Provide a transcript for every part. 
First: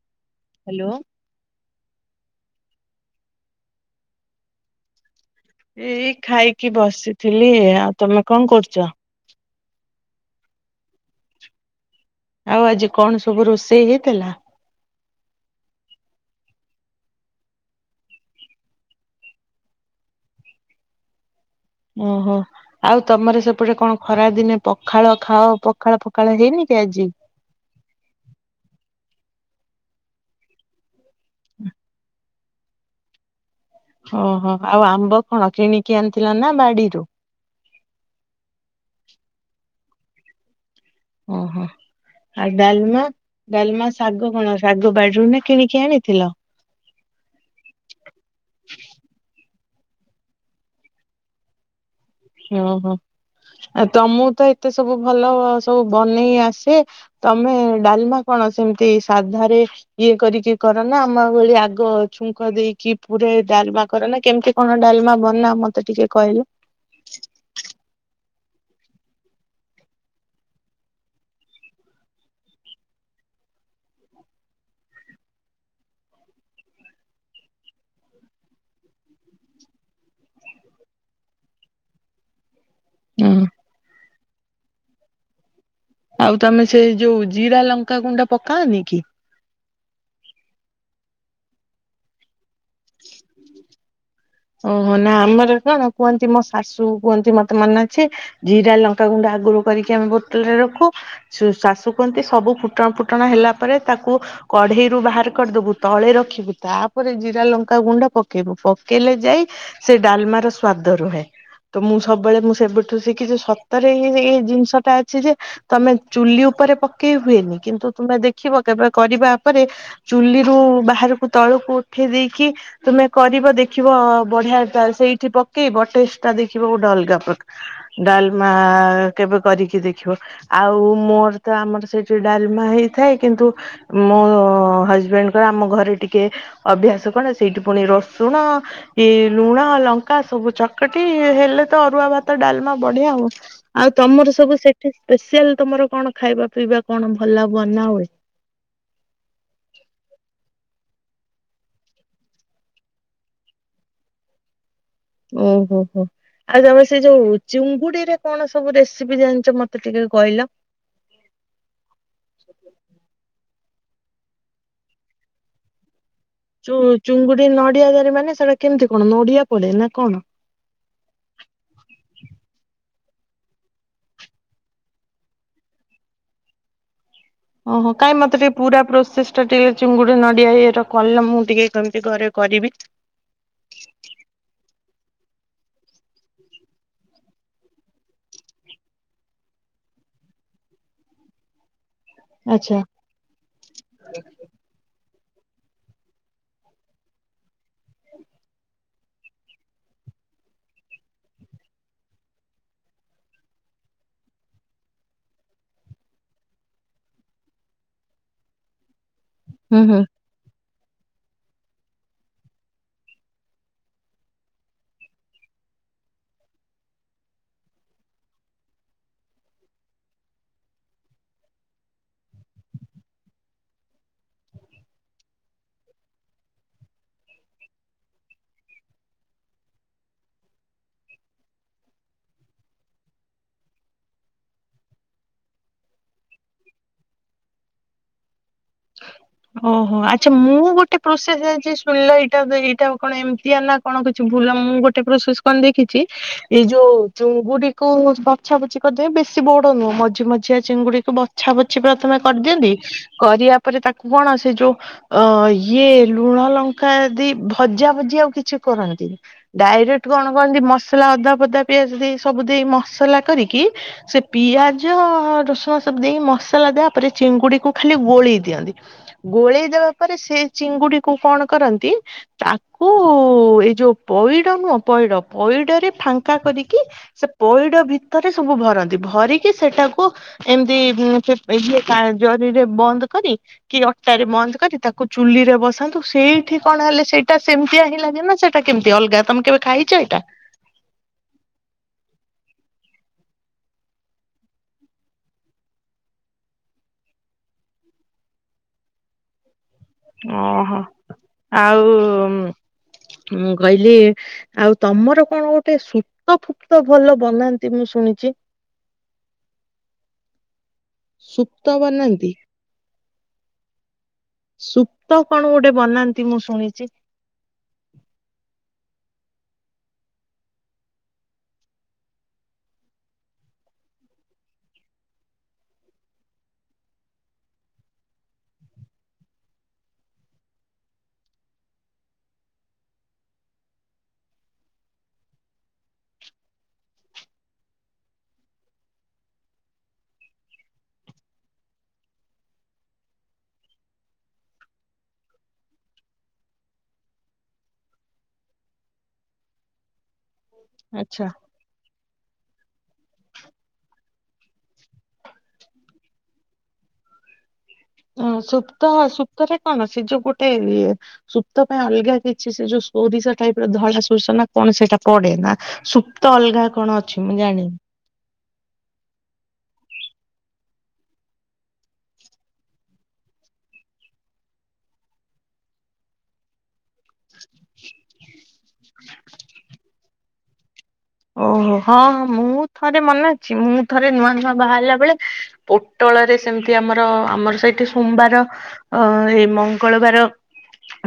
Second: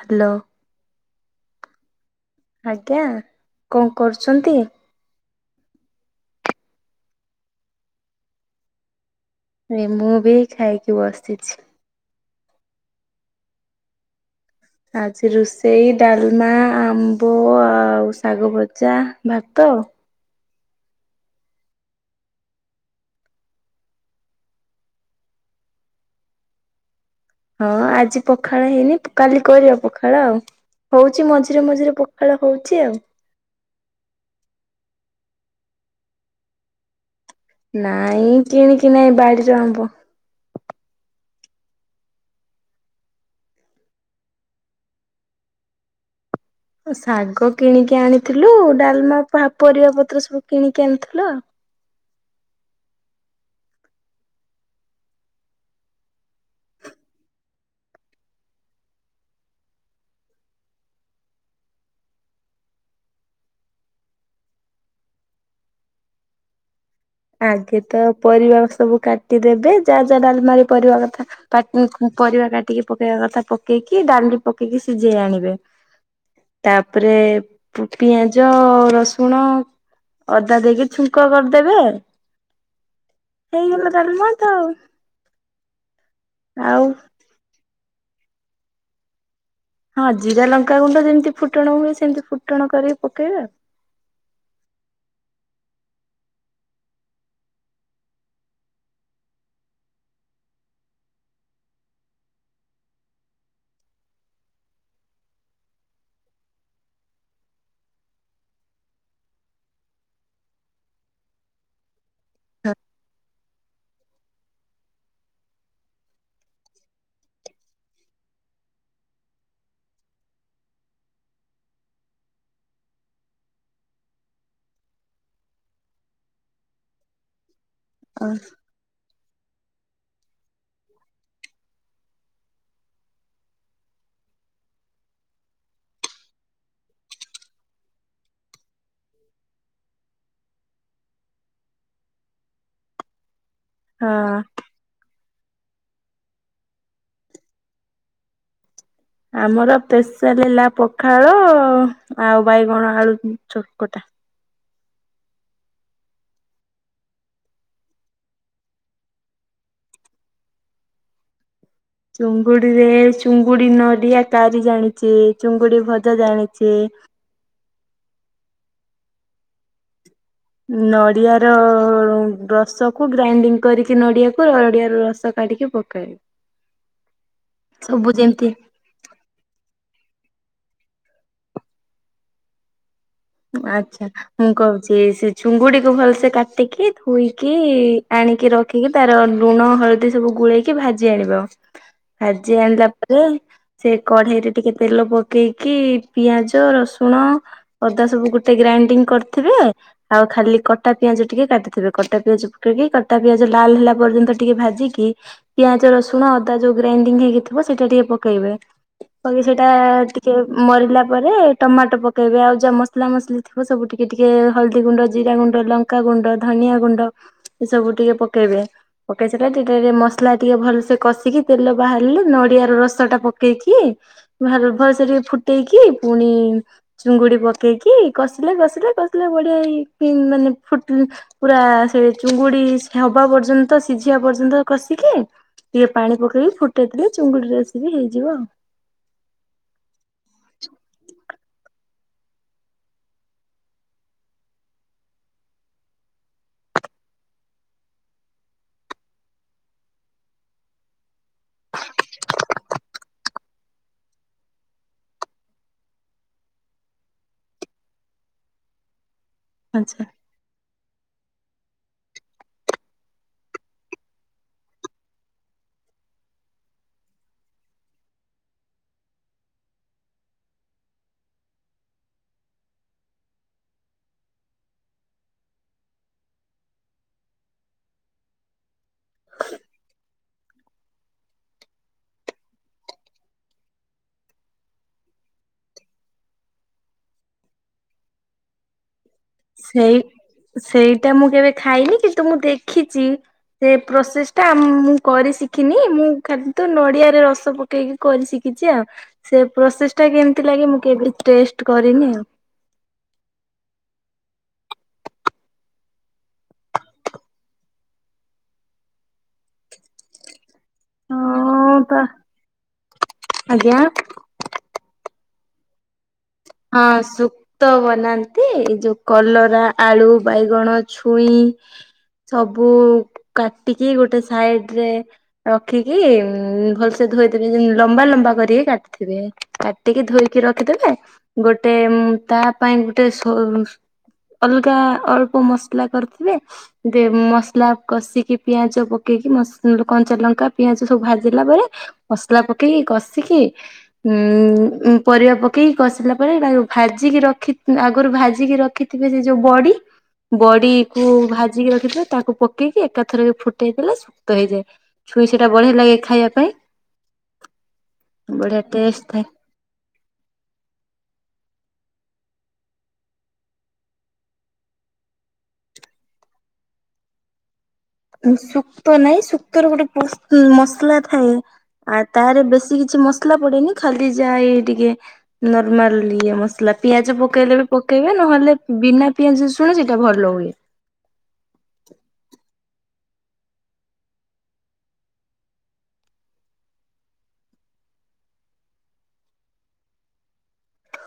Hello. Hello. ଆଜ୍ଞା କଣ କରୁଛନ୍ତି? ଏଇ ଖାଇକି ବସିଥିଲି ଆଉ ତମେ କଣ କରୁଛ? ନାଇ ମୁଁ ବି ଏ ଖାଇକି ବସିଛି। ଆଉ ଆଜି କଣ ସବୁ ରୋଷେଇ ହେଇଥିଲା? ଆଜି ରୋଷେଇ ଡାଲ୍ମା, ଆମ୍ବ ଆଉ ଶାଗ ଭଜା, ଭାତ। ଓ ହୋ। ଆଉ ତମର ସେପଟେ କଣ ଖରା ଦିନେ ପଖାଳ ଖାଅ ପଖାଳ- ପଖାଳ ହେଇନି କି ଆଜି? ହଁ ଆଜି ପଖାଳ ହେଇନି କାଲି କରିବା ପଖାଳ ଆଉ ହଉଚି ମଝିରେ ମଝିରେ ପ ଖାଳ ହଉଚି ଆଉ। ଓହୋ ଆଉ ଆମ୍ବ କଣ କିଣିକି ଆଣିଥିଲ ନା ବାଡିରୁ? ନାଇଁ କିଣିକି ନାଇଁ ବାଡିର ଆମ୍ବ। ଓହୋ। ଆଉ ଡାଲ୍ମା -ଡାଲ୍ମା ଶାଗ କଣ ଶାଗ ବାଡିରୁ ନା କିଣିକି ଆଣିଥିଲ? ଶାଗ କିଣିକି ଆଣିଥିଲୁ ଡାଲ୍ମା ପା-ପରିବା ପତ୍ର ସବୁ କିଣିକି ଆଣିଥିଲୁ ଆଉ। ଓହୋ ଆଉ ତମକୁ ତ ଏତେ ସବୁ ଭଲ ସବୁ ବନେଇ ଆସେ ତମେ ଡାଲ୍ମା କଣ ସେମିତି ସାଧାରେ ଇଏ କରିକି କରନା ଆମ ଭଳି ଆଗ ଛୁଙ୍କ ଦେଇକି ପୁରା ଡାଲ୍ମା କରନା କେମିତି କଣ ଡାଲ୍ମା ବନା ମତେ ଟିକେ କହିଲ? ହ ଆଗେ ତ ପରିବା ସବୁ କାଟିଦେବେ ଯାହା ଯାହା ଡାଲ୍ମା ରେ ପଡିବା କଥା। କାଟ୍-ପରିବା କାଟିକି ପକେଇବା କଥା ପକେଇକି ଡାଲି ପକେଇକି ସିଜେଇ ଆଣିବେ। ତାପରେ ପୁ- ପିଆଜ, ରସୁଣ ଅଦା ଦେଇକି ଛୁଙ୍କ କରିଦେବେ [unintelligible] ହେଇଗଲା ଡାଲ୍ମା ତ ଆଉ। ଆଉ ତମେ ସେଇ ଯଉ ଜିରା ଲଙ୍କାଗୁଣ୍ଡ ପକାଅନି କି? ହଁ ଜିରା ଲଙ୍କାଗୁଣ୍ଡ ଯେମିତି ଫୁଟଣ ହୁଏ ସେମିତି ଫୁଟଣ କରିକି ପକେଇବେ ଆଉ‌। ଓହୋ ନା ଆମର କଣ କୁହନ୍ତି ମୋ ଶାଶୁ କୁହନ୍ତି ମତେ ମନେ ଅଛି‌। ଜିରା ଲଙ୍କାଗୁଣ୍ଡ ଆଗୁରୁ କରିକି ଆମେ ବୋତଲ ରେ ରଖୁ। ଶୁ-ଶାଶୁ କୁହନ୍ତି ସବୁ ଫୁଟଣ ଫୁଟଣ ହେଲା ପରେ ତାକୁ କଢେଇରୁୁ ବାହାର କରିଦବୁ ତଳେ ରଖିବୁ ତାପରେ ଜିରା ଲଙ୍କ୍ କା ଗୁଣ୍ଡ ପକେଇବୁ ପକେଇଲେ ଯାଇ ସେ ଡାଲ୍ମାର ସ୍ଵାଦ ରୁହେ। ତ ମୁଁ ସବୁବେଳେ ମୁଁ ସେବଠୁ ଶିଖିଚି ସତରେ ଏଇ -ଏଇ ଜିନିଷଟା ଅଛି ଯେ ତମେ ଚୁଲି ଉପରେ ପକେଇ ହୁଏନି କିନ୍ତୁ ତୁମେ ଦେଖିବ କେବେ କରିବା ପରେ ଚୁଲିରୁ ବାହାରକୁ ତଳକୁ ଉଠେଇ ଦେଇକି ତୁମେ କରିବ ଦେଖିବ ବଢିଆ ତା ସେଇଠି ପକେଇବ ଟେଷ୍ଟ ଟା ଦେଖିବ ଗୋଟେ ଅଲଗା ପ୍ର ଆଉ। ଡାଲ୍ମା। କେବେ କରିକି ଦେଖିବ ଆଉ ମୋର ତ ଆମର ସେଇଠି ଡାଲମା ହେଇଥାଏ କିନ୍ତୁ ମୋ ହଜବେଣ୍ଟ୍ ଙ୍କର ଆମ ଘରେ ଟିକେ ଅଭ୍ୟାସ୍ [unintelligible] ସେଇଠି ପୁଣି ରସୁଣ ଏଇ ଲୁଣ ଲଙ୍କା ସବୁ ଚକଟି ହେଲେ ତ ଅରୁଆ ଭାତ ଡାଲ୍ମା ବଢିଆ ଆଉ। ଆଉ ହଁ ତମର ସବୁ ସେଠି ସ୍ପେଶିଆଲ୍ ତମର କଣ ଖାଇବା ପିଇବା କଣ ଭଲ ବନା ହଏ? ଆମର ସ୍ପେଆଲେ ହେଲା ପଖାଳ ଆଉ ବାଇଗଣ ଆଳୁ ଚକଟା। ଓ- ହୋ -ହୋ। ଆଉ ତମେ ସେ ଯଉ ଚିଙ୍ଗୁଡି ରେ କଣ ସବୁ ରେସିପି ଜାଣିଚ ମତେ ଟିକେ କହିଲ? ଚୁଙ୍ଗୁଡିରେ ଚୁଙ୍ଗୁଡି ନଡିଆ କାରି ଜାଣିଚି ଚୁଙ୍ଗୁଡି ଭଜା ଜାଣି ଯଉ ଚୁଙ୍ଗୁଡି ନଡିଆ କରି ମାନେ ସେଟା କେମିତି କଣ ନଡିଆ ପଡେ ନା କଣ? ନଡିଆ ର ରସ କୁ ଗ୍ରାଇଣ୍ଡିଙ୍ଗ୍ କରିକି ନଡିଆକୁ ନଡିଆ ର ରସ କାଢିକି ପକାଏ। ଓ ହୋ, ସବୁ କାଇଁ ମତେ ଟିକେ ଯେମିତି ପୁରା ପ୍ରୋସେସ୍ ଟିକେ ଚିଙ୍ଗୁଡ଼ି ନଡିଆ ଇଏର କହିଲ, ମୁଁ ଟିକେ କେମିତି ଘରେ କରିବି? ଆଛା। ମୁଁ କହୁଚି, ସେ ଝୁଙ୍ଗୁଡିକୁ ଭଲସେ କାଟିକି, ଧୋଇକି ଆଣିକି ରଖି ଆଖିକି ତାର ଲୁଣ ହଳଦୀ ସବୁ ଗୋଳେଇକି ଭାଜି ଆଣିବ। [unintelligible] ଆଜି ଆଚ୍ଛା ଆଣିଲା ପ ସେ କଢେଇରେ ଟିକେ ତେଲ ପକେଇକି, ପିଆଜ, ରସୁଣ ଅଦା ସବୁ ଗୋଟେ ଗ୍ରାଇଣ୍ଡିଙ୍ଗ କରିଥିବେ ଆଉ ଖାଲି କଟା ପିଆଜ ଟିକେ କାଟିଥିବେ, କଟା ପିଆଜ ପକେଇକି, କଟା ପିଆଜ ଲାଲ ହେଲା ପର୍ଯ୍ୟନ୍ତ ଟିକେ ଭାଜିକି ପିଆଜ ରସୁଣ ଅଦା ଯୋଉ ଗ୍ରାଇଣ୍ଡିଙ୍ଗ ହେଇକି ଥିବ, ସେଇଟା ଟିକେ ପକେଇବେ ବାକି ସେଇଟା ହୁଁ ହୁଁ। ଟିକେ ମରିଲା ପରେ, ଟମାଟୋ ପକେଇବେ, ଆଉ ଯଉ ମସଲା ମସଲି ଥିବ, ସବୁ ଟିକେ ଟିକେ ହଳଦୀ ଗୁଣ୍ଡ, ଜିରା ଗୁଣ୍ଡ, ଲଙ୍କାଗୁଣ୍ଡ, ଧନିଆଁ ଗୁଣ୍ଡ ଏ ସବୁ ଟିକେ ପକେଇବେ ପକେଇ ସାରିଲା, ଟିକେ ଟିକେ ମସଲା ଟିକେ ଭଲସେ କଷିକି, ତେଲ ବାହାରିଲେ, ନଡିଆ ର ରସ ଟା ପକେଇକି ଭ ଭଲସ ଟିକେ ଫୁଟେଇକି, ପୁଣି ଚିଙ୍ଗୁଡି ପ କି, କଷିଲେ କଷିଲେ କଷିଲେ, ବଢିଆ ହେଇ ମାନେ ଫୁଟ ପୁରା ସେ ଚୁଙ୍ଗୁଡି ହବା ପର୍ଯ୍ୟନ୍ତ, ସିଝିବା ପର୍ଯ୍ୟନ୍ତ କଷିକି ଟିକେ ପାଣି ପକେଇକି ଫୁଟେଇଲେ, ଚୁଙ୍ଗୁଡି ରେସିପି ହେଇଯିବ ଆଉ। ଓହୋ, ଆଛା ମୁଁ ଗୋଟେ ପ୍ରୋସେସ୍ ଜାଇଚି ଶୁଣିଲ ଏଇଟା, ଏଇଟା କଣ ଏମିତିଆ ନା କଣ କିଛି ଭୁଲ୍, ମୁଁ ଗୋଟେ ପ୍ରସେସ୍ କଣ ଦେଖିଚି, ଏଇ ଯୋଉ ଚୁଙ୍ଗୁଡିକୁ ବଛା ବଛି କରିଦ ବେଶୀ ବଡ ନୁହଁ, ମଝି ମଝିଆ ଚିଙ୍ଗୁଡିକୁ ବଛା ବଛିି ପ୍ରଥମେ କରିଦିଅନ୍ତି, କରିବା ତାପରେ ତାକୁ କଣ? ସେ ଯଉ ଅ ଇଏ ଲୁଣ ଲଙ୍କା ଦି ଭଜା ଭଜି ଆଉ କିଛି କରନ୍ତିନି? ଆଚ୍ଛା। ଡାଇରେକ୍ଟ କଣ କହନ୍ତି, ମସଲା ଅଦା ପଦା ପିଆଜ ଦେଇ ସବୁ ଦେଇ ମସଲା କରିକି ସେ ପିଆଜ ରସୁଣ ସବୁ ଦେଇ ମସଲା ଦେବା ପରେ ଚିଙ୍ଗୁଡିକୁ ଖାଲି ଗୋଳେଇ ଦିଅନ୍ତି, ଗୋଳେଇ ଦେବା ପରେ ସେ ଚିଙ୍ଗୁଡିକୁ କଣ କରନ୍ତି ତାକୁ ଏଇ ଯୋଉ ପଇଡ ନୁହଁ, ପଇଡ, ପଇଡରେ ଫାଙ୍କା କରିକି ସେ ପଇଡ ଭିତରେ ସବୁ ଭରନ୍ତି, ଭରିକି ସେଟାକୁ ଏମିତି ସେଇ ଇଏ ଜରିରେ ବନ୍ଦ କରି କି ଅଟାରେ ବନ୍ଦ କରି, ତାକୁ ଚୁଲି ରେ ବସାନ୍ତୁ, ସେଇଠି କଣ ହେଲେ ସେଇଟା ସେମିତିଆ ହିଁ ଲାଗେ ନା ସେ ତା କେମିତି ଅଲଗା, ତମେ କେବେ ଖାଇଛ ସେଇ, ଏଇଟା? ସେଇଟା ମୁଁ କେବେ ଖାଇନି କିନ୍ତୁ ମୁଁ ଦେଖିଚି। ସେ ପ୍ରୋସେସ ଟା ମୁଁ କରି ଶିଖିନି, ମୁଁ ଖାଦୁ ନଡିଆରେ ରସ ପ କେକି କରି ଶିଖିଛି ଆଉ, ସେ ପ୍ରୋସେସ୍ ଟା କେମିତି ଲାଗେ ଓହୋ। ମୁଁ କେବେ ଟେଷ୍ଟ୍ ଆଉ କରିନି। ମୁଁ କହିଲି ଆଉ ତମର କଣ ଗୋଟେ ସୁତ ଫୁପ୍ତ ଭଲ ବନାନ୍ତି ମୁଁ ଶୁଣିଚି? ସୁପ୍ତ ହଁ ତ ବନାନ୍ତି? ଆଜ୍ଞା ସୁପ୍ତ କଣ ଗୋଟେ ବନାନ୍ ହଁ ସୁକ୍ ତ ବନାନ୍ତି, ଏଇ ଯୋଉ କଲରା, ଆଳୁ, ବାଇଗଣ, ଛୁଇଁ ସବୁ କାଟିକି ଗୋଟେ ସାଇଡ୍ ରେ ରଖିକି ଭଲସେ ଧୋଇଦେବେ, ଲମ୍ବା ଲମ୍ବା କରିକି କାଟିଥିବେ। କାଟିକି ଧୋଇକି ରଖିଦେବେ, ଗୋଟେ ତା ପାଇଁ ଗୋଟେ ସୋ ଅଲଗା ଅଳ୍ପ ମସଲା କରିଥିବେ ମସଲା କଷିକି ପିଆଜ ପକେଇକି କଞ୍ଚାଲଙ୍କା ପିଆଜ ସବୁ ଭାଜିଲା ପରେ ପସଲା ପକେଇକି କଷିକି ଉ ପରିବା ପକେଇକି କଷିଲା ଭାଜିକି ରଖି ଆଗରୁ ଭାଜିକି ରଖିଥିବେ ସେ ଯୋଉ ବଡି ବଡି କୁ ଆଚ୍ଛା। ଭାଜିକି ରଖିଥିଲେ ତାକୁ ପକେଇକି ଏକାଥର ଫୁଟେଇ ଦେଲେ ସୁକ୍ତ ହେଇଯାଏ ଛୁଇ ସେଇଟା ବଢ଼ିଆ ଲାଗେ ଖାଇବା ପାଇଁ ହ ବଢିଆ ସୁପ୍ତ ଟେଷ୍ଟ ଥାଏ। ସୁପତ ରେ କଣ ସେ ଯୋଉ ଗୋଟେ ଇଏ ସୁପ୍ତ ପାଇଁ ଅଲଗା କିଛି ସେ ଯୋଉ ସୋରିଷ ଟାଇପ ର ଧଳା ସୋରିଷ ନା କଣ ସେଇଟା ପଡେ ନା ସୁପ୍ତ ଅଲଗା କଣ ଅଛି ମୁଁ ଜାଣିନି। ସୁକ୍ତ ନାଇଁ ସୁକ୍ତ ର ଗୋଟେ ମସଲା ଥାଏ ଆଉ ତାହାରେ ବେଶୀ କିଛି ମସଲା ପଡେନି ଖାଲି ଯାହା ଇଏ ଟିକେ ନର୍ମଲ ମସଲା ପିଆଜ ପକେଇଲେ ବି ପକେଇବେ ନହେଲେ ବିନା ପିଆଜ ଶୁଣୁ ସେଇଟା ଭଲ ହୁଏ ଓହୋ ହଁ ହଁ ମୁଁ ଥରେ ମନାେ ଅଛି ମୁଁ ଥରେ ନୂଆ ନୂଆ ବାହାରିଲା ବେଳେ ପୋଟଳରେ ସେମିତି ଆମର ଆମର ସେଇଠି ସୋମବାର ଅ ଏଇ ମଙ୍ଗଳବାର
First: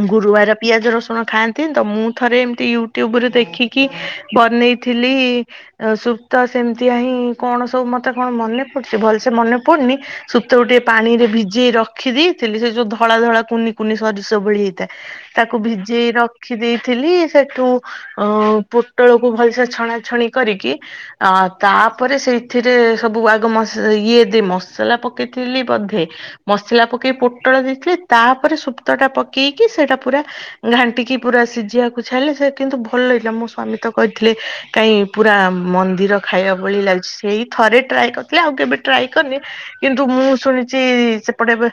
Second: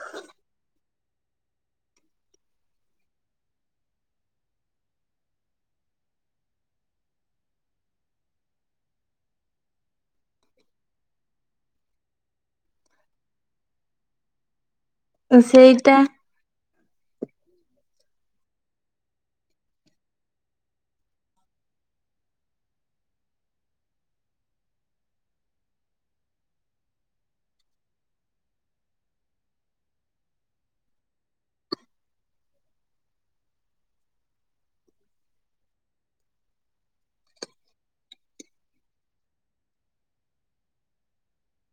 ଗୁରୁବାର ପିଆଜ ରସୁଣ ଖାଆନ୍ତି ତ ମୁଁ ଥରେ ଏମତି ୟୁଟ୍ୟୁବ ରେ ଦେଖିକି ବନେଇ ଥିଲି ସୁପ୍ତା ସେମିତିଆ ହିଁ କଣ ସବୁ ମତେ କଣ ମନେ ପଡୁଛି ଭଲସେ ମନେ ପଡୁନି ଶୁପ୍ତ କୁ ଟିକେ ପାଣି ରେ ଭିଜେଇ ରଖି ଦେଇେଇଥିଲି ସେ ଯୋଉ ଧଳା ଧଳା କୁନି କୁନି ସୋରିଷ ଭଳି ହେଇଥାଏ ତାକୁ ସେଇଟା ଭିଜେଇ ରଖି ଦେଇେଇଥିଲି ସେଠୁ ଅ ପୋଟଳକୁ ଭଲସେ ଛଣାଛଣି କରିକି ଅ ତାପରେ ସେଇଥିରେ ସବୁ ଆଗ ମ ଇଏ ଦେ ମସଲା ପକେଇଥିଲି ବଧେ ମସଲା ପକେଇକ ପୋଟଳ ଦେଇଥିଲେ ତାପରେ ସୁପ୍ତ ଟା ପକେଇକି ସେଇଟା ପୁରା ଘାଣ୍ଟିକି ପୁରା ସିଝିବାକୁ ଛାଇଁଲେ ସେ କିନ୍ତୁ ଭଲ ଲାଗିଲା ମୋ ସ୍ଵାମୀ ତ କହିଥିଲେ କାଇହିଁ ପୁରା ମନ୍ଦିର ଖାଇବା ଭଳି ଲାଗୁଛି ସେଇ ଥରେ ଟ୍ରାଏ କରିଥିଲେ ଆଉ କେବେ ଟ୍ରାଏ କରିନି କିନ୍ତୁ ମୁଁ ଶୁଣିଛି ସେପଟେ ଏବେ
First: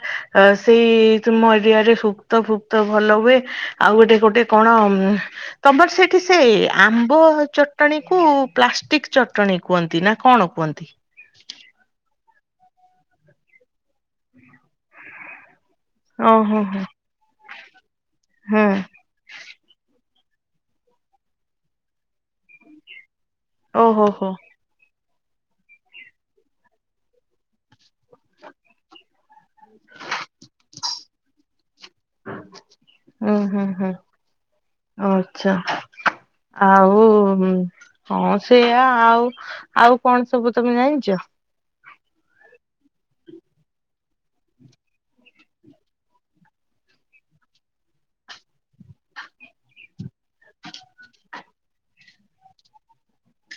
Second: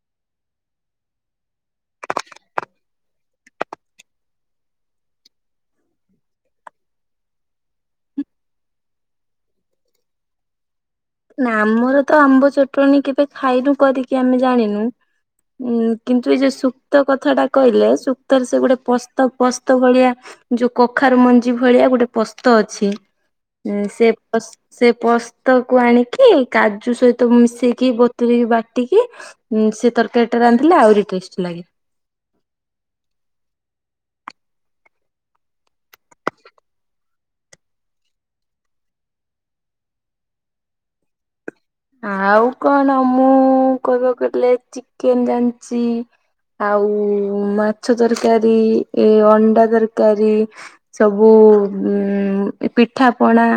ସେଇ ତୁମ ଏରିଆରେ ଫୁପ୍ତ ଫୁପ୍ତ ଭଲ ହୁଏ ଆଉ ଗୋଟେ ଗୋଟେ କଣ? ତମର ସେଇଠି ସେ ଆମ୍ବ ଚ ଚଟଣୀ କୁ ପ୍ଲାଷ୍ଟିକ ଚଟଣି କୁହନ୍ତି ନା କଣ କୁହନ୍ତି? ନା ଆମର ତ ଆମ୍ବ ଚଟଣୀ କେବେ ଖାଇନୁ କରିକି ଆମେ ଜାଣିନୁ ଉ କିନ୍ତୁ ଏ ଯୋଉ ଓହୋ ହୋ ସୁକ୍ତ କଥା ଟା କହିଲେ ସୁକ୍ତରେ ସେ ହଁ। ଗୋଟେ ପସ୍ତ ପସ୍ତ ଭଳିଆ ଯୋଉ କଖାରୁ ମଞ୍ଜି ଭଳିଆ ଗୋଟେ ପସ୍ତ ଅଛି ଓହୋ ହୋ ସେ ସେ ପସ୍ତକୁ ଆଣିକି କାଜୁ ସହିତ ମିଶେଇକି ବତୁରେଇକି ବାଟିକି ଉଁ ସେ ତରକାରୀ ଟା ରାନ୍ଧିଲ ଆହୁରି ଟେଷ୍ଟ ଲାଗେ। ହୁଁ ହୁଁ ହୁଁ ଆଚ୍ଛା। ଆଉ କଣ ସେଇଆା ଆଉ ଆଉ କଣ ସବୁ ତମେ ଜାଣିଛ? ଆଉ କଣ ମୁଁ କହିବାକୁ ଗଲେ ଚିକେନ ଜାଣିଛି ଆଉ ମାଛ ତରକାରୀ ଏ ଅଣ୍ଡା ତରକାର ତରକାରୀ ସବୁ ଉ ପିଠା ପଣା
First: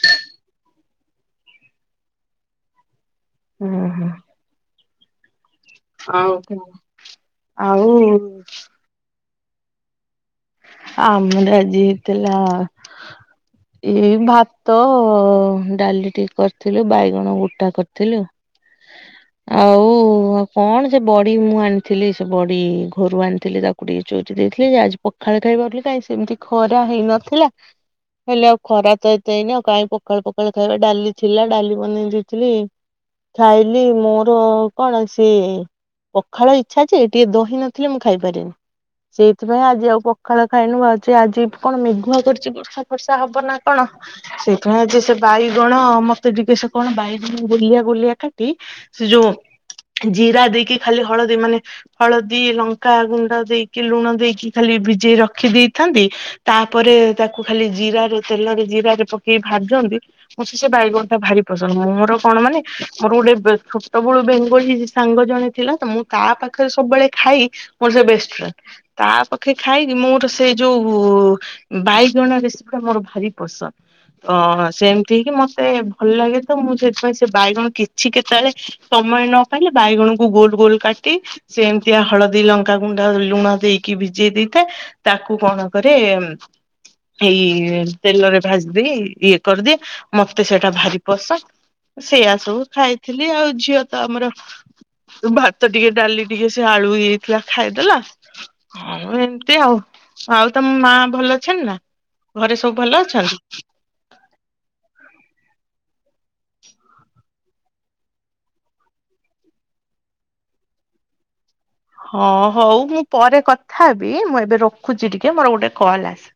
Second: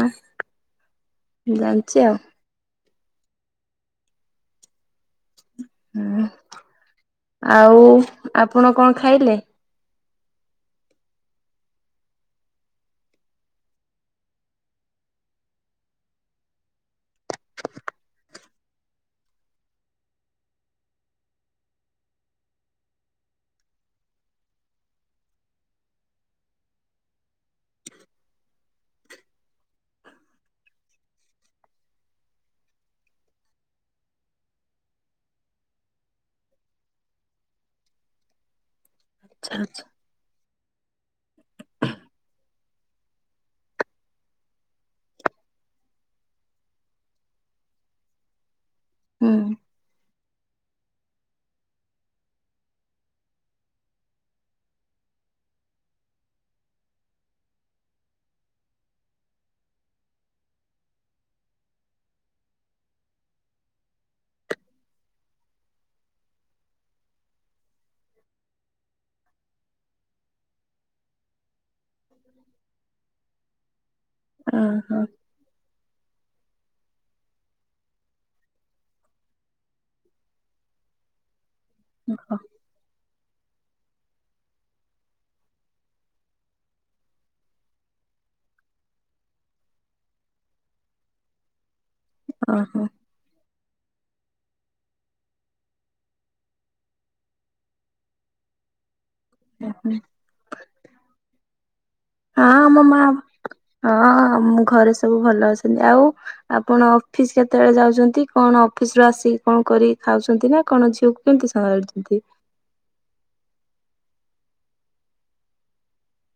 ଜାଣିଛି ଆଉ ହୁଁ ହୁଁ। ହୁଁ ଆଉ କଣ ଆଉ ଆପଣ କଣ ଖାଇଲେ? ଆମର ଆଜି ହେଇ ଥିଲା ଏଇ ଭାତ ଡାଲି ଟିକେ କରିଥିଲୁ ବାଇଗଣ ଗୁଟା କରିଥିଲୁ ଆଉ ଆଉ କଣ ସେ ବଡି ମୁଁ ଆଣିଥିଲି ସେ ବଡି ଘରୁ ଆଣିଥିଲି ତା ବଡ଼ି ଚୁରି ଦେଇଥିଲେ ଯେ ଆଜି ପଖାଳ ଖାଇ ବହାରୁଥିଲି କାହିଁକି ସେମିତି ଖରା ହେଇନଥିଲା। ହେଲେ ଆଉ ଖରା ତ ଏତେ ହେଇନି ଆଉ କାହିଁ ପଖାଳ ପଖାଳ ଖାଇବେ ଡାଲି ଥିଲା ଡାଲି ବନେଇ ଦେଇଥିଲି। ଖାଇଲି ମୋର କଣ ସିଏ? ପଖାଳ ଇଚ୍ଛା ଅଛି ଟିକେ ଦହି ନଥିଲେ ମୁଁ ଖାଇପାରେନି ସେଇଥିପାଇଁ ଆଜି ଆଉ ପ ସକାଳ ଖାଇନୁ ଆଜି ଆଜି କଣ ମେଘୁଆ କରିଛି ବର୍ଷା ଫର୍ଷା ହବ ନା କଣ? ସେଇଥିପାଇଁ ଆଜି ସେ ବାଇଗଣ ମତେ ଟିକେ ସେ କଣ ବାଇଗଣ ଗୋଲିଆ ଗୋଲିଆ କାଟି ସେ ଯୋଉ ହୁଁ ଜିରା ଦେଇକି ଖାଲି ହଳଦୀ ମାନେ ହଳଦୀ ଲଙ୍କାଗୁଣ୍ଡ ଦେଇକି ଲୁଣ ଦେଇକି ଖାଲି ଭିଜେଇ ରଖି ଦେଇଥାନ୍ତି। ତାପରେ ତାକୁ ଖାଲି ଜିରାରେ ତେଲରେ ଜିରାରେ ପକେଇ ଭାଜନ୍ତି। ମୁଁ ସେ ବାଇଗଣଟା ଭାରି ପସନ୍ଦ ମୋର କଣ ମାନେ ମୋର ଗୋଟେ ବେ ଛୋଟବେଳୁ ବେଙ୍ଗଳୀ ସାଙ୍ଗ ଜଣେ ଥିଲା ତ ମୁଁ ତା ପାଖରେ ସବୁବେଳେ ଖାଇ ମୋର ସେ ବେଷ୍ଟ ଫ୍ରେଣ୍ଡ ତା ପାଖେ ଖାଇକି ମୋର ସେଇ ଯୋଉ ଭାଇ ଜଣା ରେସିପି ଟା ମୋର ଭାରି ପସନ୍ଦ ତ ଓହୋ ସେମିତି ହେଇକିି ମତେ ଭଲ ଲାଗେ ତ ମୁଁ ସେଥିପାଇଁ ସେ ବାଇଗଣ କିଛି କେତେବେଳେ ସମୟ ନ ପାଇଲେ ବାଇଗଣକୁ ଗୋଲ ଗୋଲ କାଟି ସେମ୍ ଏମିତିଆ ହଳଦୀ ଲଙ୍କାଗୁଣ୍ଡ ଲୁଣ ଦେଇକି ଭିଜେଇ ଦେଇଥାଏ ତାକୁ କଣ କରେ ଏଇ ତେଲରେ ଭାଜି ଦେଇ ଇଏ କରିଦିଏ। ମତେ ସେଇଟା ଭାରି ପସନ୍ଦ ସେଇଆ ସବୁ ଓହୋ। ଖାଇଥିଲି ଆଉ ଝିଅ ତ ଆମର ଭାତ ଟିକେ ଡାଲି ଟିକେ ସେ ଆଳୁ ଇଏ ହେଇଥିଲା ଖାଇଦେଲା। ଏମିିତି ଆଉ ହଁ ଆଉ ତମ ମା ଭଲ ଅଛନ୍ତି ନା ଘରେ ଆମ ସବୁ ଭଲ ମା ଅଛନ୍ତି? ହଁ ମୁ ଘରେ ସବୁ ଭଲ ଅଛନ୍ତି। ଆଉ ଆପଣ ଅଫିସ କେତେବେଳେ ଯାଉଛନ୍ତି କଣ ଅଫିସ ରୁ ଆସିିକି କଣ କରି ଖାଉଛନ୍ତି ନା କଣ ଝିଅକୁ କେମିତି ସାଙ୍ଗ [unintelligible] ହଁ ହଉ ମୁଁ ପରେ କଥା ହେବି ମୁଁ ଏବେ ରଖୁଛି ଟିକେ ମୋର ଗୋଟେ କଲ୍ ଆସି